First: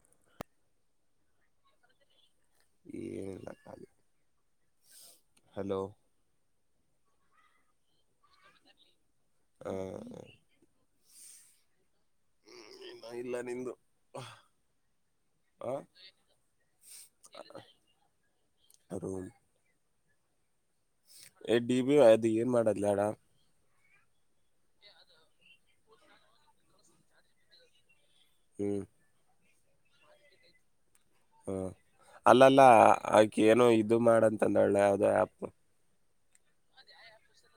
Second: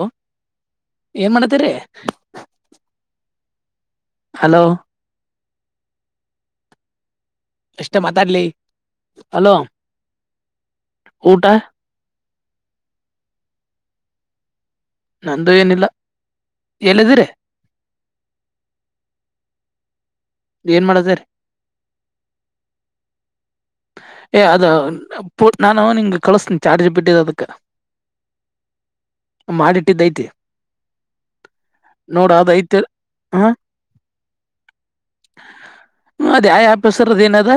ಹ ಏನ್ ಮಾಡತರಿ ಏ ಹಲೋ ಎಷ್ಟ ಮಾತಾಡ್ಲಿ ಅಲೋ ಹ ಊಟ ಹ್ಮ್ ಇನ್ನ ಇಲ್ಲ ನಿಂದು ನಂದು ಆ ಏನಿಲ್ಲ ಹೇಳಿದಿರ ರೂಮ ಏನ್ ಮಾಡ ಎ ಡಿ ಬಿ ಅದು ಏನ್ ಮಾಡದ್ಲ್ಲಾಡ ಏ ಅದ ಪ ನಾನು ನಿಂಗಗೆ ಕಳಸ್ತನಿ ಚಾರ್ಜ್ ಬಿಟ್ಟಿದ್ದ ಅದಕ್ಕೆ ಹ್ಮ ಮಾಡಿಟ್ಟಿದ್ದತಿ ಹ್ಮ ಅಲ್ಲಲ್ಲ ಆಕ ಹಾ ಏನೋ ಇದು ಮಾಡಂತಂದಲ್ಲ ಯಾವ್ದೋ ಆ್ಯಪ್ ಅದ ಆ ಆಫೀಸರ್ದ ಏನದ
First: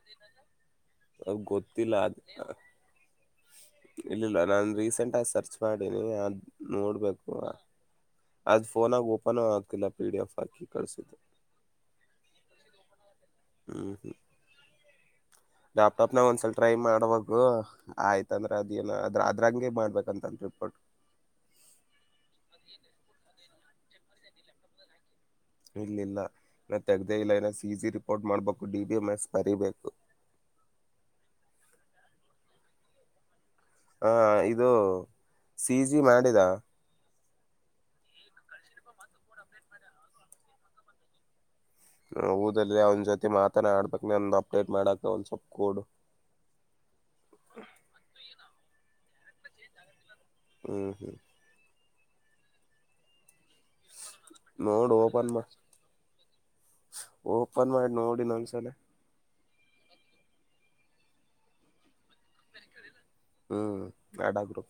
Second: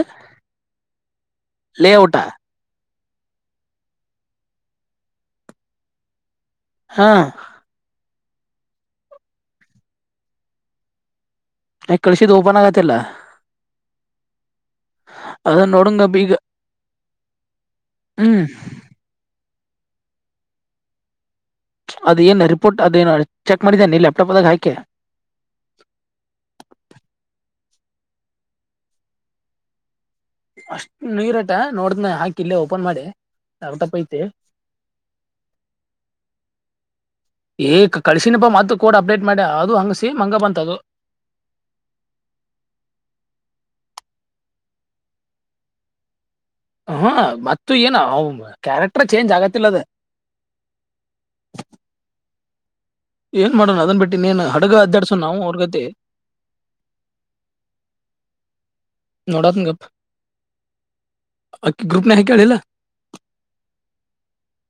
ಅವ ಗೊತ್ತಿಲ್ಲ ಲೇಔಟ ಅ ಇಲ್ಲಿಲ್ಲ ನಾನ್ ರೀಸೆಂಟ್ ಆಗ ಸರ್ಚ್ ಮಾಡೀನಿ ಹಾ ನೋಡ್ಬೇಕು ಅದು ಫೋನಾಗಿ ಓಪನ್ ಆಗ್ತಿಲ್ಲ ಪಿ ಡಿ ಎಫ್ ಹಾಕಿ ಕಳಸಿದ್ದು ಈ ಕಳಸ ದೋಪಾನಾಗತಲ್ಲ ಲ್ಯಾಪ್ಟಾಪ್ ನ ಒಂದ್ಸಲ್ ಟ್ರಮಾಡುವಾಗು ಆಯ್ತ ಹ್ಮ್ ಅಂದ್ರ ಅದ ಏನ ಅದ್ರ ಅದ್ರಂಗೆ ಮಾಡ್ಬೇಕಂತಂದಿಳ್ಬಟ್ಟು ಅದೇನು ರಿಪೋರ್ಟ್ ಅದೇನು ಚೆಕ್ ಮಾಡಿದ್ದೇನೆ ನೀ ಲ್ಯಾಪ್ಟಾಪ್ದಾಗ ಆ್ಕ ಇಲ್ಲ ಇಲ್ಲ ನಾ ತೆಗ್ದೇ ಇಲ್ಲ ಇನ್ನ ಜಿ ರಿಪೋರ್ಟ್ ಮಾಡ್ಬೇಕು ಡಿ ಬಿ ಎಮ್ ಎಸ್ ಬರಿಬೇಕು ಅಷ್ಟು ನೀರಟ ನೋಡ್ದ್ ಹಾಕ ಇಲ್ಲೆ ಓಪನ್ ಮಾಡಿ ಅರ್ಧಪ್ಪ ಹ ಐತಿ ಇದು ಸಿಜಿ ಮಾಡಿದ ಏ ಕಳಸಿನಪ್ಪ ಮ ಕೋಡ್ ಅಪ್ಡೇಟ್ ಮಾಡಿ ಅದು ಹಂಗಸಿ ಮಂಗ ಬಂತದು ಊದಲ್ಲ ಅವನ್ಜೊತಿ ಮಾತಾನ ಆಡ್ಬೇಕಕ್ನೆ ಒಂದ್ ಅಪ್ಡೇಟ್ ಮಾಡಕ ಒಂದ್ ಸ್ವಲ್ಪ್ ಕೋಡು ಹ ಮತ್ತ ಏನ ಕ್ಯಾರೆಕ್ಟರ್ ಚೇಂಜ್ ಆಗತಿಲ್ಲದ ಹ್ಮ್ ಹ್ಮ್ ಏನ್ ಮಾಡೋಣ ಅದನ್ ಬಿಟ್ಟಿ ನೋಡು ಓಪನ್ ಮಾಡ ಓಪನ್ ಮಾಡಿ ನೋಡಿ ನಂದ್ಸಲ ಕ್ಕ ಗ್ರೂಪ್ ನ ಕೇಳಲ್ಲ ಹ್ಮ್ ಎಡ ಗ್ರೂಪ್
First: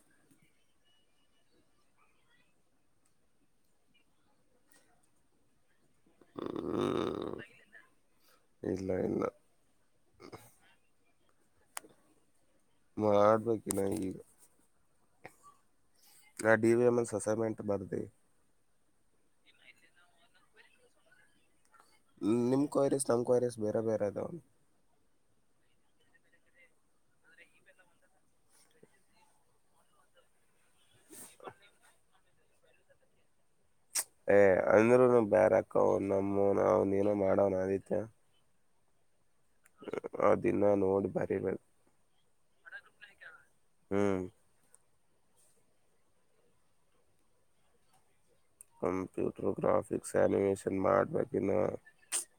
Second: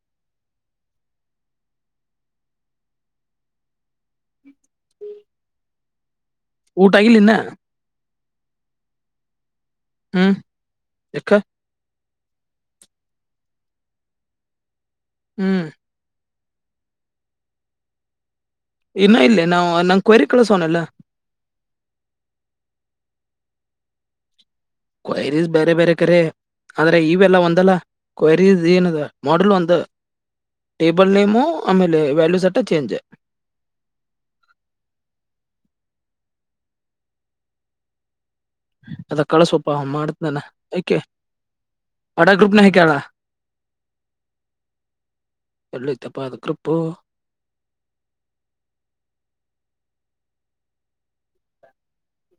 ಊಟಾಗಿಲ್ಲಿ ಇನ್ನ ಹ್ಮ್ ಇಲ್ಲ ಇಲ್ಲ ಹ್ಮ ಇ ಮಾಡ್ಬೇಕಿನ ಈಗ ಹ್ಮ್ ನಾ D V M S assignment ಬರ್ದೆ ಇನ್ನ ಇಲ್ಲೇ ನಾ ನಂ ಕ್ವೇರಿ ಕಳಸೋವನಲ್ಲ ನಿಮ್ ಕ್ವರೀಸ್ ನಮ್ ಕ್ವರೀಸ್ ಬೇರೆ ಬೇರೆ ಅದಾವ ಕ್ವರಿಸ್ ಬೇರೆ ಬೇರೆ ಕೇ ಆದ್ರೆ ಇವೆಲ್ಲ ಒಂದಲ್ಲ ಕ್ರಸ್ ಏನ ಮಾಡಲ್ ಒಂದು ಟೇಬಲ್ ನೇಮು ಆಮೇಲೆ ವ್ಯಾಲ್ಯೂ ಸಟ್ಟ ಚೇಂಜ ಏ ಅಂದ್ನು ಬಾರಕ ಅವ ನಮ್ಮೂನು ಅವನ ನ ಮಾಡೋನಿತ್ಯ [unintelligible] ಅದ ಕಳಸೋಪಾ ಮಾಡತ್ನಾನ ಯಕೆ ನೋಡಿ ಬರಿಬೇಕು ಅಡ ಗ್ರೂಪ್ನ ಹೇ ಕ ಹ್ಮ್ ಎಳ್ಳಿತಪ್ಪಾದ ಕೃಪ್ಪು ಕಂಪ್ಯೂಟರ್ ಗ್ರಾಫಿಕ್ಸ್ ಅನಿಮೇೇಶನ್ ಮಾಡ್ಬೇಕನ್ನು [unintelligible]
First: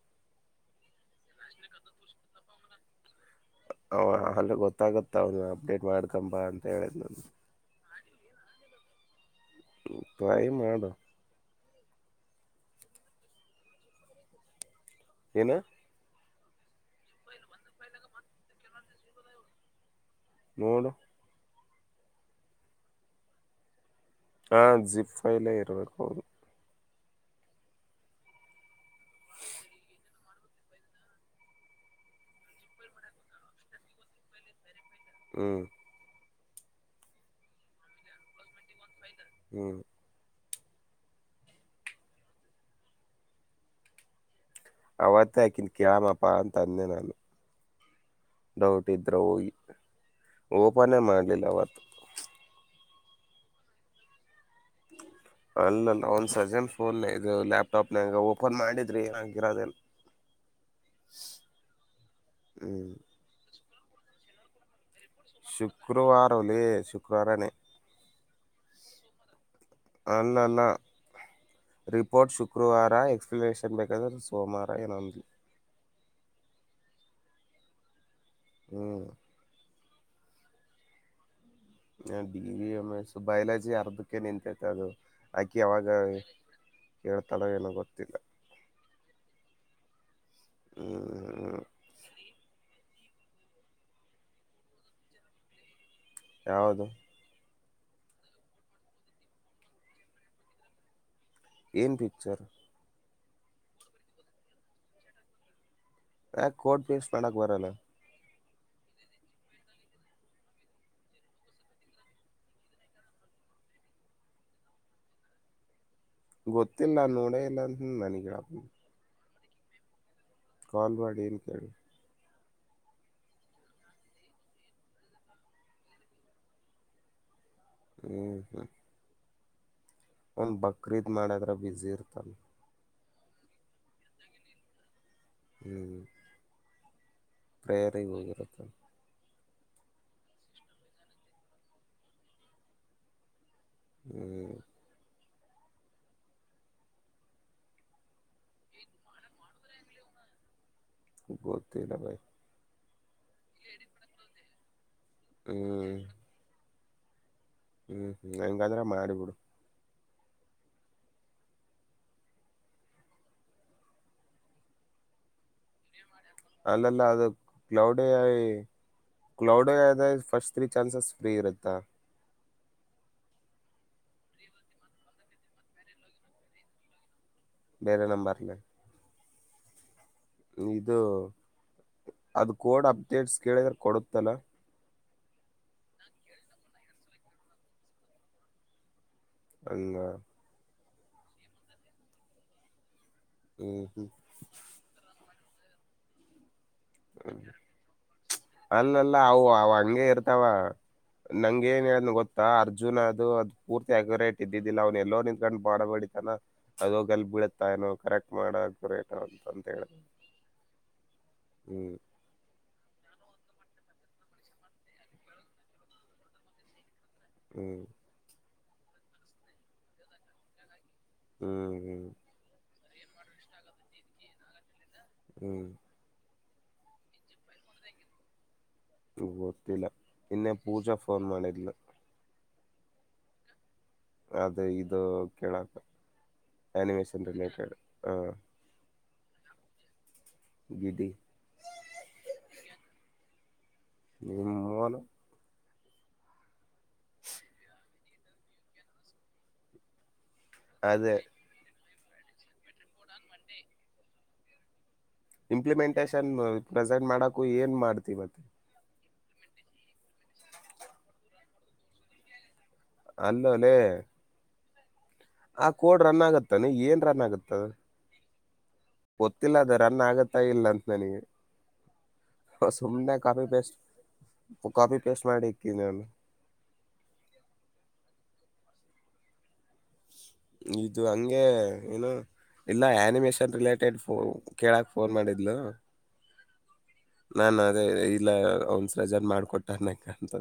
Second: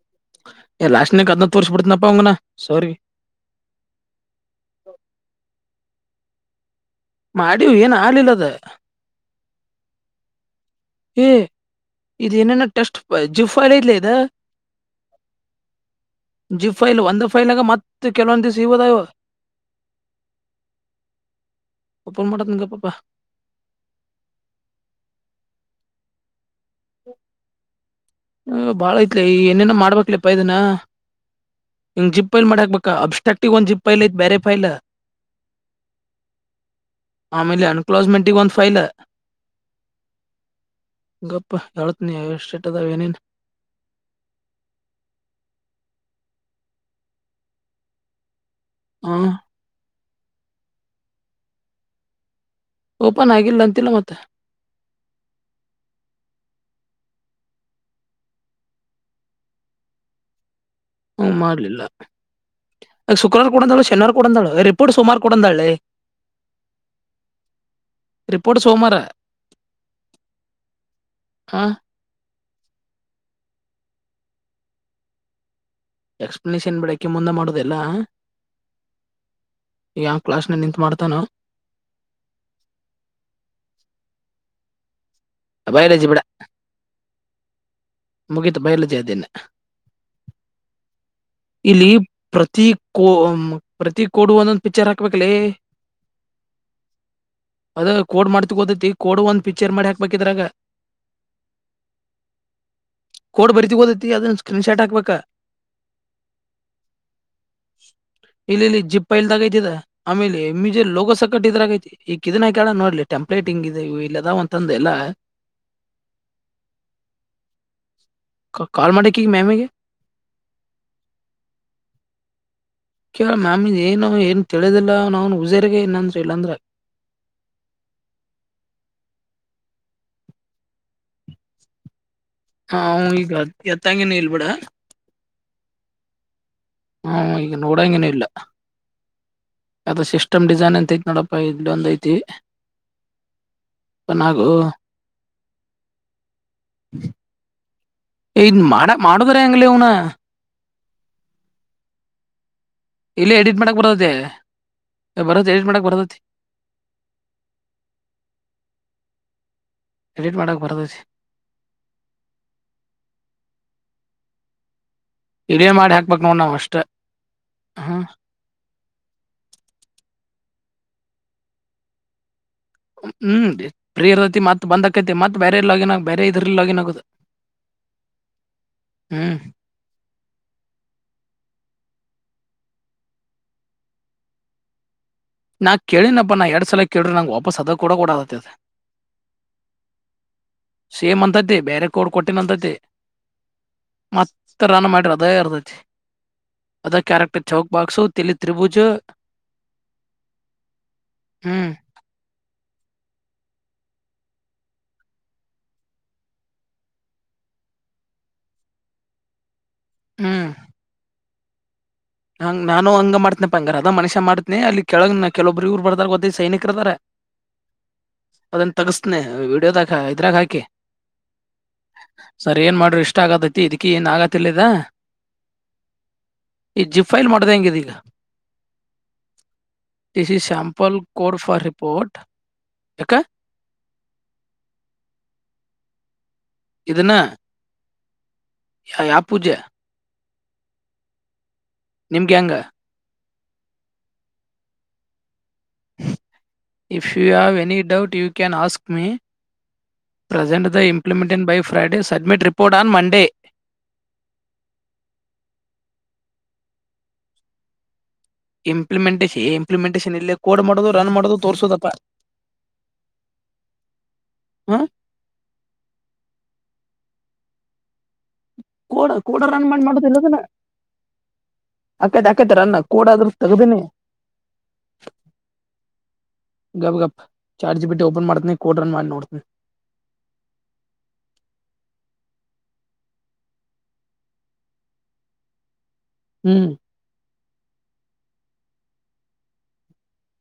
ಏ ಲಾಸ್ಟ್ನಕ್ ಅದ ತೋರಿಸಿ ಬಿಡ್ತನಪ್ಪಾನಾ ಸರಿ ಅವ ಅಲ್ಲಿ ಗೊತ್ತಾಗುತ್ತ ಅವನು ಅಪ್ಡೇಟ್ ಮಾಡ್ಕಂಬ ಅಂತ ಹೇಳಿದ್ ನು ಆಲಿಲ್ಲದ ಪ್ರಾಯ ಮಾಡ ಏ ಇದೇನೇನ ಟೆಸ್ಟ್ ಜುಫೈಲ ಇಲ್ಲ ಇದ ಏನು ಜಿ ಫೈಲ್ ಒಂದು ಫೈಲ್ ಆಗ ಮತ್ತೆ ಕೆಲವೊಂದು ದಿವಸ ಇಗೋದ ಇವ ನೋ ಒಪ್ಪನ್ ಮಾಡೋಟ ನಿಗೆ ಪಾಪ ಹಾ ಜಿಪ್ ಫೈಲೇ ಇರ್ಬೇಕೌದು ಹ್ಮ ಹ ಬಾಳ ಐತ್ಲಿ ಏನೇನ ಮಾಡ್ಬೇಕಕ್ಲ ಪೈದನ ಹಿಂಗ ಜಿಪ್ ಲ್ ಮಾಡ ಹಾಕ್ಬೇಕಾ ಅಬ್ಸ್ಟಾಕ್ಟಿವ್ ಒಂದ್ ಜಿಪ್ ಲ್ ಐತ್ ಬೇರೆ ಫೈಲ್ ಹ್ಮ ಆಮೇಲೆ ಅನ್ಕ್ಲೋಸ್ಮೆಂಟ್ಗ ಒಂದ್ ಫೈಲ್ ಹ್ಮ ಗಪ್ ಯಳತ್ನಯ ಸೇಟದ ವೆನನ್ ಅವತ್ತೇ ಹಾಕಿನ ಕ್ಯಾಮಪ ಅ ತಂದೆ ನಾನು ಡೌಟ್ ಹಾ ಹೋಗಿ ಓಪನೇ ಮಾಡಲಿಲ್ಲ ಅವವತ್ತು ಓಪನ್ ಆಗಿಲ್ಲ ಅಂತಿಲ್ಲ ಮತ್ತ ಅಲ್ಲಲ್ಲ ಒಂದ ಸಜೆನ್ ಫೋನ್ ಇದು ಲ್ಯಾಪ್ಟಾಪ್ನಂಗ ಓಪನ್ ಮಾಡಿದ್ರಿ ಹಾಗಿರೋದ [unintelligible] ಹ್ಮ ಮಾಡ್ಲಿಲ್ಲ ಹ್ಮ್ ಶುಕ್ರವಾರ ಕೊಡಂದಾಳು ಶನಿವಾರ ಕೊಡಂದಾಳುರೆ ಶುಕ್ರವಾರ ಲೆ ಶುಕ್ರವಾರನೇ ರಿಪೋರ್ಟ್ ಸೋಮವಾರ ಅಲ್ಲ ಅಲ್ಲ ಹಾ ರಿಪೋರ್ಟ್ ಶು ಶುಕ್ರವಾರ ಎಕ್ಸನೇಷನ್ ಬೇಕಾದ್ರೆ ಸೋಮವಾರ ಏನಂದಲಿ ಎಕ್ಸ್ಪನೇಷನ್ ಬಿಡಕ ಮುಂದೆ ಮಾಡೋದೆಲ್ಲಾ ಹ್ಮ್. ಯಾ ಕ್ಲಾಸ್ನಾಗ ನಿಂತು ಮಾಡ್ತಾನ. ಹ ಡಿ ಒಮ್ಮೆ ಸು ಬೈಲಾಜಿ ಅರ್ಧಕ್ಕೆ ನಿಂತೇತೆ ಅದು. ಅಕಿ ಆವಾಗ ಬಯಾಲಜಿ ಕೇಳ್ತಳೋ ಏನೋ ಗೊತ್ತ ಮುಗಿತು ಬಯಲ ಜ್ದಿನ ಹ್ಮ್ ಇಲ್ಲಿ ಪ್ರತಿ ಕೋ ಪ್ರತಿ ಕೋಡು ಒಂದೊಂದು ಪಿಕ್ಚರ್ ಹಾಕ್ಬೇಲೆ ಯಾವುದು ಅದ ಕೋಡ್ ಮಾಡ್ತಗೋತೇತಿ ಕೋಡ್ ಒಂದ್ ಪಿಕ್ಚರ್ ಮಾಡಿ ಹಾಕ್ಬೇಕಿದ್ರಗ ಏನ್ ಪಿಕ್ಚರ್ ಕೋಡ್ ಬರಿತಿಗೋದೈತಿ ಅದನ್ನ ಸ್ಕ್ರೀನ್ ಶಾಟ್ ಹಾಕ್ಬೇಕಾ ಯ ಕೋರ್ಟ್ ಪೀಸ್ ಮಾಡಕ್ ಬರಲ್ಲ ಇಲ್ಲಿ ಇಲ್ಲಿ ಜಿಪಲ್ದಾಗೖತ ಆಮೇಲೆ ಮಿಜರ್ ಲೋಗೋ ಸಕಟ್ಟ ಇದ್ರ ಆಗೈತಿ ಈ ಕಿದಿನಾಕಿಡ ನೋಡ್ಲಿ ಟೆಂಪ್ಲೇಟ್ ಟಿಂಗ್ ಇದೆ ಇ ಇಲ್ಲದಾವ ಒಂತಂದ ಎಲ್ಲ ಗೊತ್ತಿಲ್ಲ ನೋಡೇ ಇಲ್ಲ ನನಗಿಡಪ್ಪ ಕೀ ಮಾಮ್ಗೆ. ಕಾಲ್ ಮಾಡಿ ಏನ ಕೇಳಿ. ಕೇಳ ಮ್ಯಾಮ ಏನು ಏನು ತಿಳಿದಿಲ್ಲ ನ ಅವನು ಉಸೇಗೆ ಏನಂದ ಇಲ್ಲಾಂದ್ರ. [unintelligible] ಒಂದ ಬಕ್ರೀದ್ ಮಾಡದ್ರಗ ಬಿಜಿ ಇರ್ತನ. ಹ ಈಗ ಎತ್ತಂಗನ ಇಲ್ಬಿಡ. ಹ್ಮ್. ಹಾ ಈಗ ನೋಡಾಂಗನು ಪ್ರೇಯರಿಗೆ ಇಲ್ಲ್. ಹೋಗಿರತ್ತ ಅದು ಸಿಸ್ಟಮ್ ಡಿಸೈನ್ ಅಂತ ಐತಿ ನೋಡಪ ಇಲ್ಲೊಂದ ಐತಿ. ನಾಗು, ಹ್ಮ್ ಇನ್ ಮಾಡ ಮಾಡುದ್ರ ಹೆಂಗಲಿ ಇವ್ನ. ಗೊತ್ತಿಲ್ಲ ಬೈ. ಇಲ್ಲ ಎಡಿಟ್ ಮಾಡಕ್ ಬರದೇ. ಬರತ್ತತಿ ಎಡಿಟ ಮಾಡಕ್ ಹ್ಮ್ ಬರತಿ. ಹ್ಮ್ ಹ್ಮ್ ಹಂಗಾದ್ರೆ ಮಾಡಿಬಿಡು. ಎಡಿಟ್ ಮಾಡಕ್ ಬರ್ತಿತಿ. ವಿಡಿಯೋ ಮಾಡಿ ಹಾಕ್, ಅಲ್ಲಲ್ಲ ಅದು cloud AI cloud AI first three chances free ಇರುತ್ತಾ. ಹ್ಮ್ ಫೀ ಇರ್ತೈತಿ ಮತ್ ಬಂದಕೈತಿ ಮತ್ ಬೇರೆ ಲಾಗಿನ್ ಬೇರೆ ಇದ್ರ ಲಾಗಿನ್ ಆಗುದು. ಬೇರೆ ನಂಬರ್ಲ್ಲ. ಹ್ಮ್. ಇದು ಅದು ಕೋಡ್ ಅಪ್ಡೇಟ್ಸ್ ಕೇಳಿದ್ರ ಕೊಡುತ್ತಲ್ಲ. ನಾ ಕೇಳಿನಪ್ಪ ನಾ ಎರಡ್ ಸಲ ಕೇಳ್ರೆ ನಂಗೆ ವಾಪಾಸ್ ಅದ ಕೂಡ ಕೊಡದತ್ತತೆ. ಹಂಗ. ಸೇಮ್ ಅಂತೈತಿ ಬೇರೆ ಕೋಡ್ ಕೊಟ್ಟಿನ ಅಂತತಿ ಹ್ಮ್ ಹ್ಮ್ ಮತ್ತ ರನ್ ಮಾಡ್ರ ಅದೇ ಅರ್ದ ಅದ ಕ್ಯಾರೆಕ್ಟರ್ ಚೌಕ್ ಬಾಕ್ಸು ತಿಲಿ ತ್ರರಿಭುಜ. ಅಲ್ಲಲ್ಲ ಅವು ಅವ ಹಂಗೆ ಇರ್ತಾವ ನಂಗೆ ಏನ್ ಹೇಳದ ಗೊತ್ತಾ ಅರ್ಜು ಜೂನ್ ಅದು ಅದು ಪೂರ್ತಿ ಆಕ್ಯುರೇಟ್ ಇದ್ದಿದ್ದಿಲ್ಲ ಅವ್ನ ಎಲ್ಲೋ ನಿಂತ್ಕೊಂಡು ಬ ಮಾಡಬಡಿತಾನ ಅದು ಹೂಗಲ್ಲಿ ಬೀಳುತ್ತಾ. [unintelligible] ಹ್ಮ್. ಹ್ಮ್. ಹಂಗ ನಾನು ಹಂಗ ಮಾಡ್ತನಪ್ಪ ಅಂಗಾರ ಅದ ಮನುಷ್ಯ ಮಾಡ್ತನಿ ಅಲ್ಲಿ ಕೆಳಗ್ ಕೆಲೊಬ್ರು ಇ್ರು ಬರ್ದಾರ ಗೊತ್ತೇ ಈ ಸೈನಿಕರ ಅದರಾ. ಹ್ಮ್. ಅದನ್ನ ತಗಸ್ನನೆ ವಿಡಿಯೋದ್ಗಾ ಇದ್ರಾಗ ಹಾಕಿ ಹ್ಮ್ ಸರಿ ಏನ್ ಮಾಡ ಇಷ್ಟ ಆಗತೈತಿ ಇದಕ ಏನ್ ಆಗತಿ ಇಲ್ಲಿದ. ಹ್ಮ್. ಈ ಜಿಪ್ ಫೈಲ್ ಮಾಡಿದೆ ಹೆಂಗಿದಿಲ್ಲ ಗೊತ್ತಿಲ್ಲ ಇನ್ನೆ ಪೂಜಾ ಫೋನ್ ಮಾಡಲು ಹಕ್ಕೆ ಅದೇ ಇದು ಕೇಳಕ್. ಇದನ್ನ ಆನಿಮೇಷನ್ ರಿಲೇಟೆಡ್ ಹ್ಮ್ ಪೂಜ. ಗಿಡ್ಡಿ. ನಿಮ್ gang. [unintelligible] If you have any doubt you can ask me. ಪ್ರೆಸೆಟ್ದ ಅದೇ ಇಂಪ್ಲಿಮೆಂಟ್ನಾ by five days. Submit report on Monday. Implementation present ಮಾಡಕು ಏನ್ ಮಾಡ್ತಿವತ್ತು ಇಂಪ್ಲಿಮೆಂಟೇಶನ್ ಏ ಇಂಪ್ಲಿಮೆಂಟೇಶನ್ ಇಲ್ಲೇ ಕೋಡ್ ಮಾಡೋದು ರನ್ ಮಾಡೋದು ತೋರ್ಸೋದಪ್ಪಾ ಅಲ್ಲಲ ಹಾ ಆ ಕೋಡ್ ರನ್ ಆಗತ್ತಾನ ಏನ್ ರನ್ ಆಗತ್ತದ ಕೋಡ್ ಕೋಡ ಗೊತ್ತಿಲ್ಲ ಅದ ಮಾಡಿ ರನ್ ಮಾಡೋದಿಲ್ಲ ಅದನ್ನ ಆಗತ್ತಾ ಇಲ್ಲ ಅಂತ ನನಗೆ ಆಕೈತೆ ಆಕೈತೆ ರನ್ ಕೋಡ್ ಸುಮನೆ ಆದ್ರೂ ಕಾಫಿ ಪೇಸ್ಟ್ ತೆಗ್ದಿನಿ ಕಾಫಿ ಪೇಸ್ಟ್ ಮಾಡಿ ಇಕ್ಕು ಗಪ್ ಗಪ್ ಚಾರ್ಜಿ ಬಿಟ್ಟು ಓಪನ್ ಮಾಡ್ತನಿ ಕೋಟ್ ರನ್ ಮಾಡಿ ನೋಡ್ತನಿ ಇದು ಹಂಗೆ ಏನು ಇಲ್ಲ ಆನಿಮೇೇಶನ್ ರಿಲೇಟೆಡ್ ಫೋ ಕೇಳಕ್ ಫೋನ್ ಮಾಡಿದ್ಲು ಹ್ಮ್ ನಾ ಅದೇ ಇಲ್ಲ ಒನ್ಸ ರಜನ್ ಮಾಡ್ಕೊಟ್ಟಾರನಕ್ಕ ಅಂತ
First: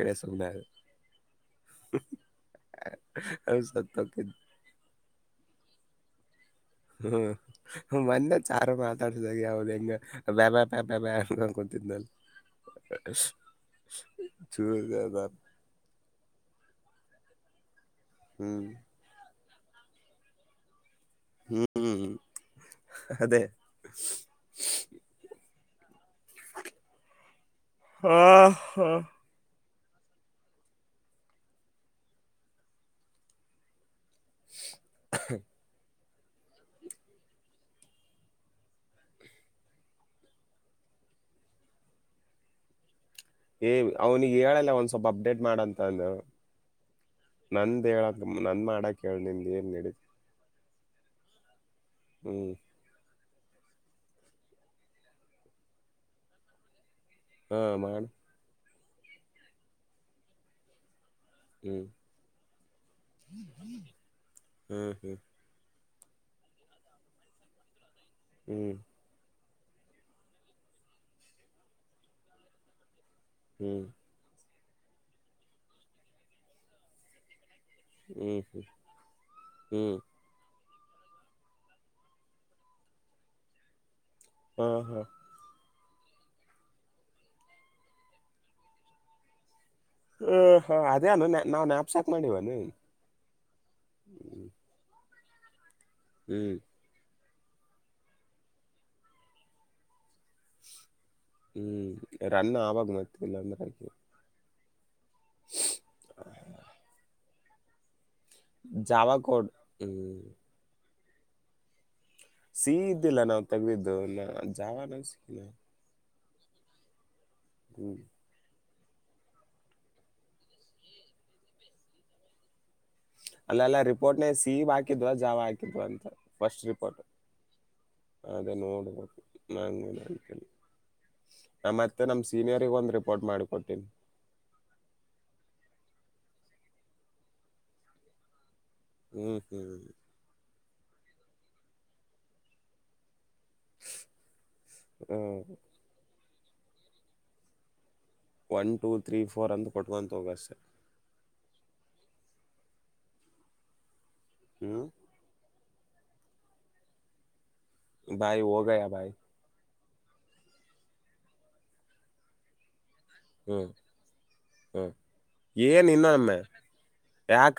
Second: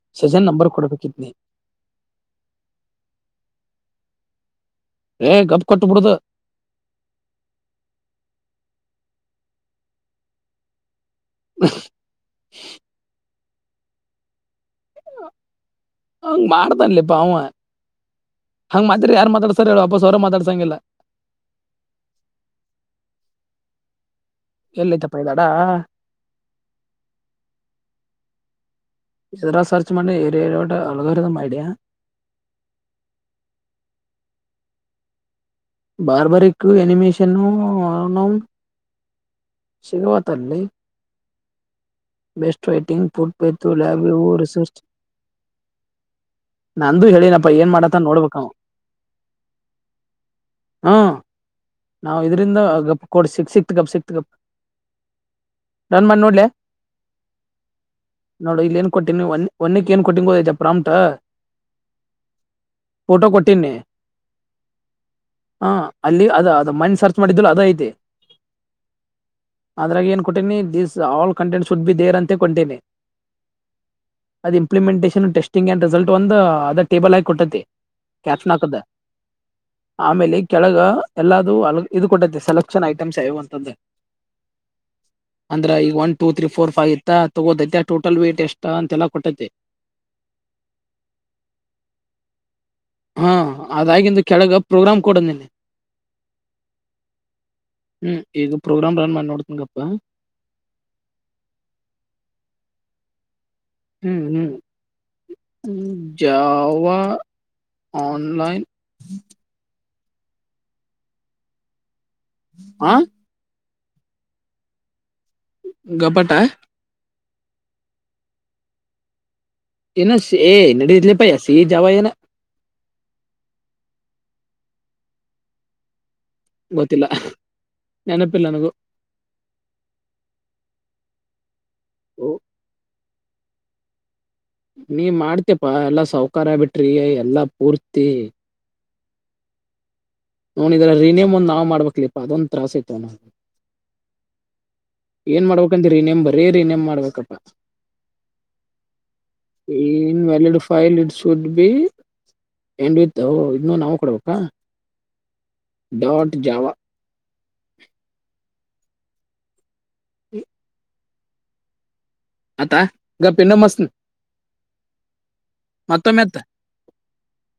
ಎಡ ಸ ಸಜೆನ್ ನಂಬರ್ ಕೊಡ್ಬೇಕಿದ್ನಿ ಅವ ತತ ಏ ಗಬ್ು ಕೊಟ್ಟ ಬಿಡ್ದ ಹ್ಮ್ ಮೊನ್ನೆ ಚಾರು ಮಾತಾಡ್ಸಿದಾಗ ಯಾವ್ದ ಹೆಂಗ ಬಬ ಬಬಬ ಹಕೊತಿದ್ನಲ್ಲಿ ಬ ಹಂಗ್ ಮಾಡ್ತಾನ್ಲಿಪ್ಪ ಅವ ಹಂಗ ಮಾತ್ರರಿ ಯಾರು ಮಾತಾಡ್ತಾರ ಹೇಳ ಅಪ್ಪಸ್ ಅವರ ಮಾತಾಡ್ಸಂಗಿಲ್ಲ ಹ್ಮ್ ಅದೇ ಎಲ್ಲೈತಪ್ಪ ಇದ್ದಾಡಾ ಹಾ ಹಾ ಚಮಂಡ ಏರಿಯ ಆಳಗಾರಿ ಐಡಿಯಾ ಬಾರ್ಬಾರಿಕ್ು ಎನಿಮೇಷನ್ನು ನಾವು ಸಿಗುವ ತಲ್ಲಿ ಬೆಸ್ಟ್ ರೈಟಿಂಗ್ ಫುಡ್ ಪೇತು ಏ ಲ್ಯಾಬ್ ಇವು ಅವ್ನಿಿಗೆ ಹೇಳಲ್ಲ ರಿಸರ್ಚ್ ಒಂದ ಸ್ವಲ್ಪ ಅಪ್ಡೇಟ್ ಮಾಡಂತ ಅಂದ ನಂದು ಹೇಳಿನಪ್ಪ ಏನ್ ನಂದ ಮಾಡತ್ತ ಹೇಳಕ್ ನೋಡ್ಬೇಕ ಅವ ನನ್ ಮಾಡ ಕೇಳ ನಿಿಂದ ಏನ್ ನಡಿದೆ ಹ್ಮ್ ನಾವ್ ಇದರಿಂದ ಗ ಕೊಡ್ ಸಿಕ್ ಸಿಕ್ತ್ಗಪ್ ಸಿಕ್ತ್ಗಪ್ ನನ್ ಮನ್ ನೋಡ್ಲೆ ಹಾ ಮಾಡ ಕೊಟ್ಟಿ ಒ ಒನ್ನಿ ಏನ್ ಕೊಟ್ಟಿೋದ ಜಪ್ಪ್ರಾಂಟ ಹ್ಮ್ ಹ್ಮ್ ಕೊಟ್ಟಿನಿ ಹ್ಮ್ ಹಾ ಅಲ್ಲಿ ಅದ ಅದು ಮ ಸರ್ಚ್ ಮಾಡಿದ್ದ ಅದ ಐತೆ ಹ್ಮ್ ಅದ್ರಾಗ ಏನ್ ಕೊಟ್ಟೀನಿ this all content should be there ಅಂತ ಕತೀನಿ ಹ್ಮ್ ಅದು ಇಂಪ್ಲಿಮೆಂಟಷನ್ ಟೆಸ್ಟಿಡ್ ರಿಸಲ್ಟ್ ಒಂದು ಅದ ಟೇಬಲ್ ಹಾಕಿ ಕೊಟ್ಟೈತಿ ಹ್ಮ್ ಕ್ಯಾಟ್ ಹ್ಮ್ ಲಾಕ್ ದ ಹ್ಮ್ ಆಮೇಲಿ ಕೆಳಗ ಎಲ್ಲದು ಅ ಇದು ಕೊಟ್ಟೈತಿ ಸೆಲೆಕ್ಷನ್ ಐಟಮ್ಸ್ ಯ ಅಂತದ್ದ ಹ್ಮ ಹಾ ಅ್ರ ಈಗ one two three four five ಇತ್ತ ತಗೋೈತೆ ಟೋಟಲ್ ವೇಟ್ ಎಷ್ಟ ಅಂತೆ ಎಲ್ಲ ಕೊಟ್ಟೈತೆ ಹ ಹ ಅದೇನು ನಾ್ನ್ಾಪ್ಸಾಕ್ ಮಾಡಿವನು ಹಾ ಅದಾಗಿಂದು ಕೆಳಗ ಪ್ರೋಗ್ರಾಮ್ ಕೊಡ ನಿನ್ನೆ ಹ್ಮ್ ಹ್ಮ್ ಈಗ ಪ್ರೋಗ್ರಾಮ್ ರನ್ ಮಾಡಿ ನೋಡ್ತನಂಗಪ್ಪಾ ಹ್ಮ್ ರನ್ನ ಆವಾಗ ಮತಲ್ಲ ಹ್ಮ್ ಹ್ಮ್ ಜಾವ ಆನ್ಲೈನ್ ಹೂ ಸಿಹಿ ಆ ಇದ್ದೀಲೇನು ತಗ್ದಿದ್ದು ನ ಜಾವ ನ ಸಿಲ್ಲ ಗಪಟಾ [unintelligible] ಇ ಏನ ನಡೀಲಿಪಯ ಅ ಸಿಹಿ ಜಾವಾ ಎನ್ ಅಲ್ಲೆಲ್ಲಾ ರಿಪೋರ್ಟ್ನ ಸೀಹಿ ಹಾಕಿದ್ವ ಜಾವ ಹಾಕಿದ್ವ ಅಂತಾ ಫಸ್ಟ್ ರಿಪೋರ್ಟ ಗೊತ್ತಿಲ್ಲ ನೆನಪಿಲ್ಲ ಅದೇ ನನಗೂ ನೋಡ್ಬು ನಾನ ನೋಡಿರ್ಕಿಲ್ ನ ಮತ್ತೆ ನಮ ಓ ಸೀನಿಯರಿ ಒಂದು ರಿಪೋರ್ಟ್ ಮಾಡ್ಕೊಟ್ಟೀನಿ ನೀ ಮಾಡ್ತಪಾ ಎಲ್ಲಾ ಸವಕಾರ ಆಗಿ ಬಿಟ್ರಿ ಎಲ್ಲಾ ಪೂರ್ತಿ ಹ್ಮ ನೋ ಇದ್ರ ರಿನಮ್ ಒಂದ ನ ಮಾಡಬೇಕಕ್ಲಿ ಅದೊಂದ ತಾಸ ಐತವಣ್ಣ ಹ್ಮ್ ಏನ್ ಮಾಡ್ಬೇಕಂತ ನೇಮ್ ಬರೀ ರಿನೇಮ್ ಮಾಡ್ಬೇಕಪ್ಪಾ ಒನ್ ಟೂ ತ್ರೀ ಫೋರ್ ಅಂತ ಕೊಟ್ಕೊಂತ ಇನ್ ಹೋಗ ಅಷ್ಟೆ valid file it's should be end with ಇನ್ನು ನಾವು ಕೊಡಬೇಕು ಹ್ಮ ಡಾಟ್ ಜಾವಾ ಭಾಯ ಹೋಗಯಾ ಭೈ [unintelligible] ಆತಾ ಗಪ್ ಇನೋಮಿ ಹ್ಮ್ ಹಸ್ತನ್ ಏನ್ ಇನ್ನೊ ಹಚ್ಚು ನಮ್ಮೆ ಯಾಕ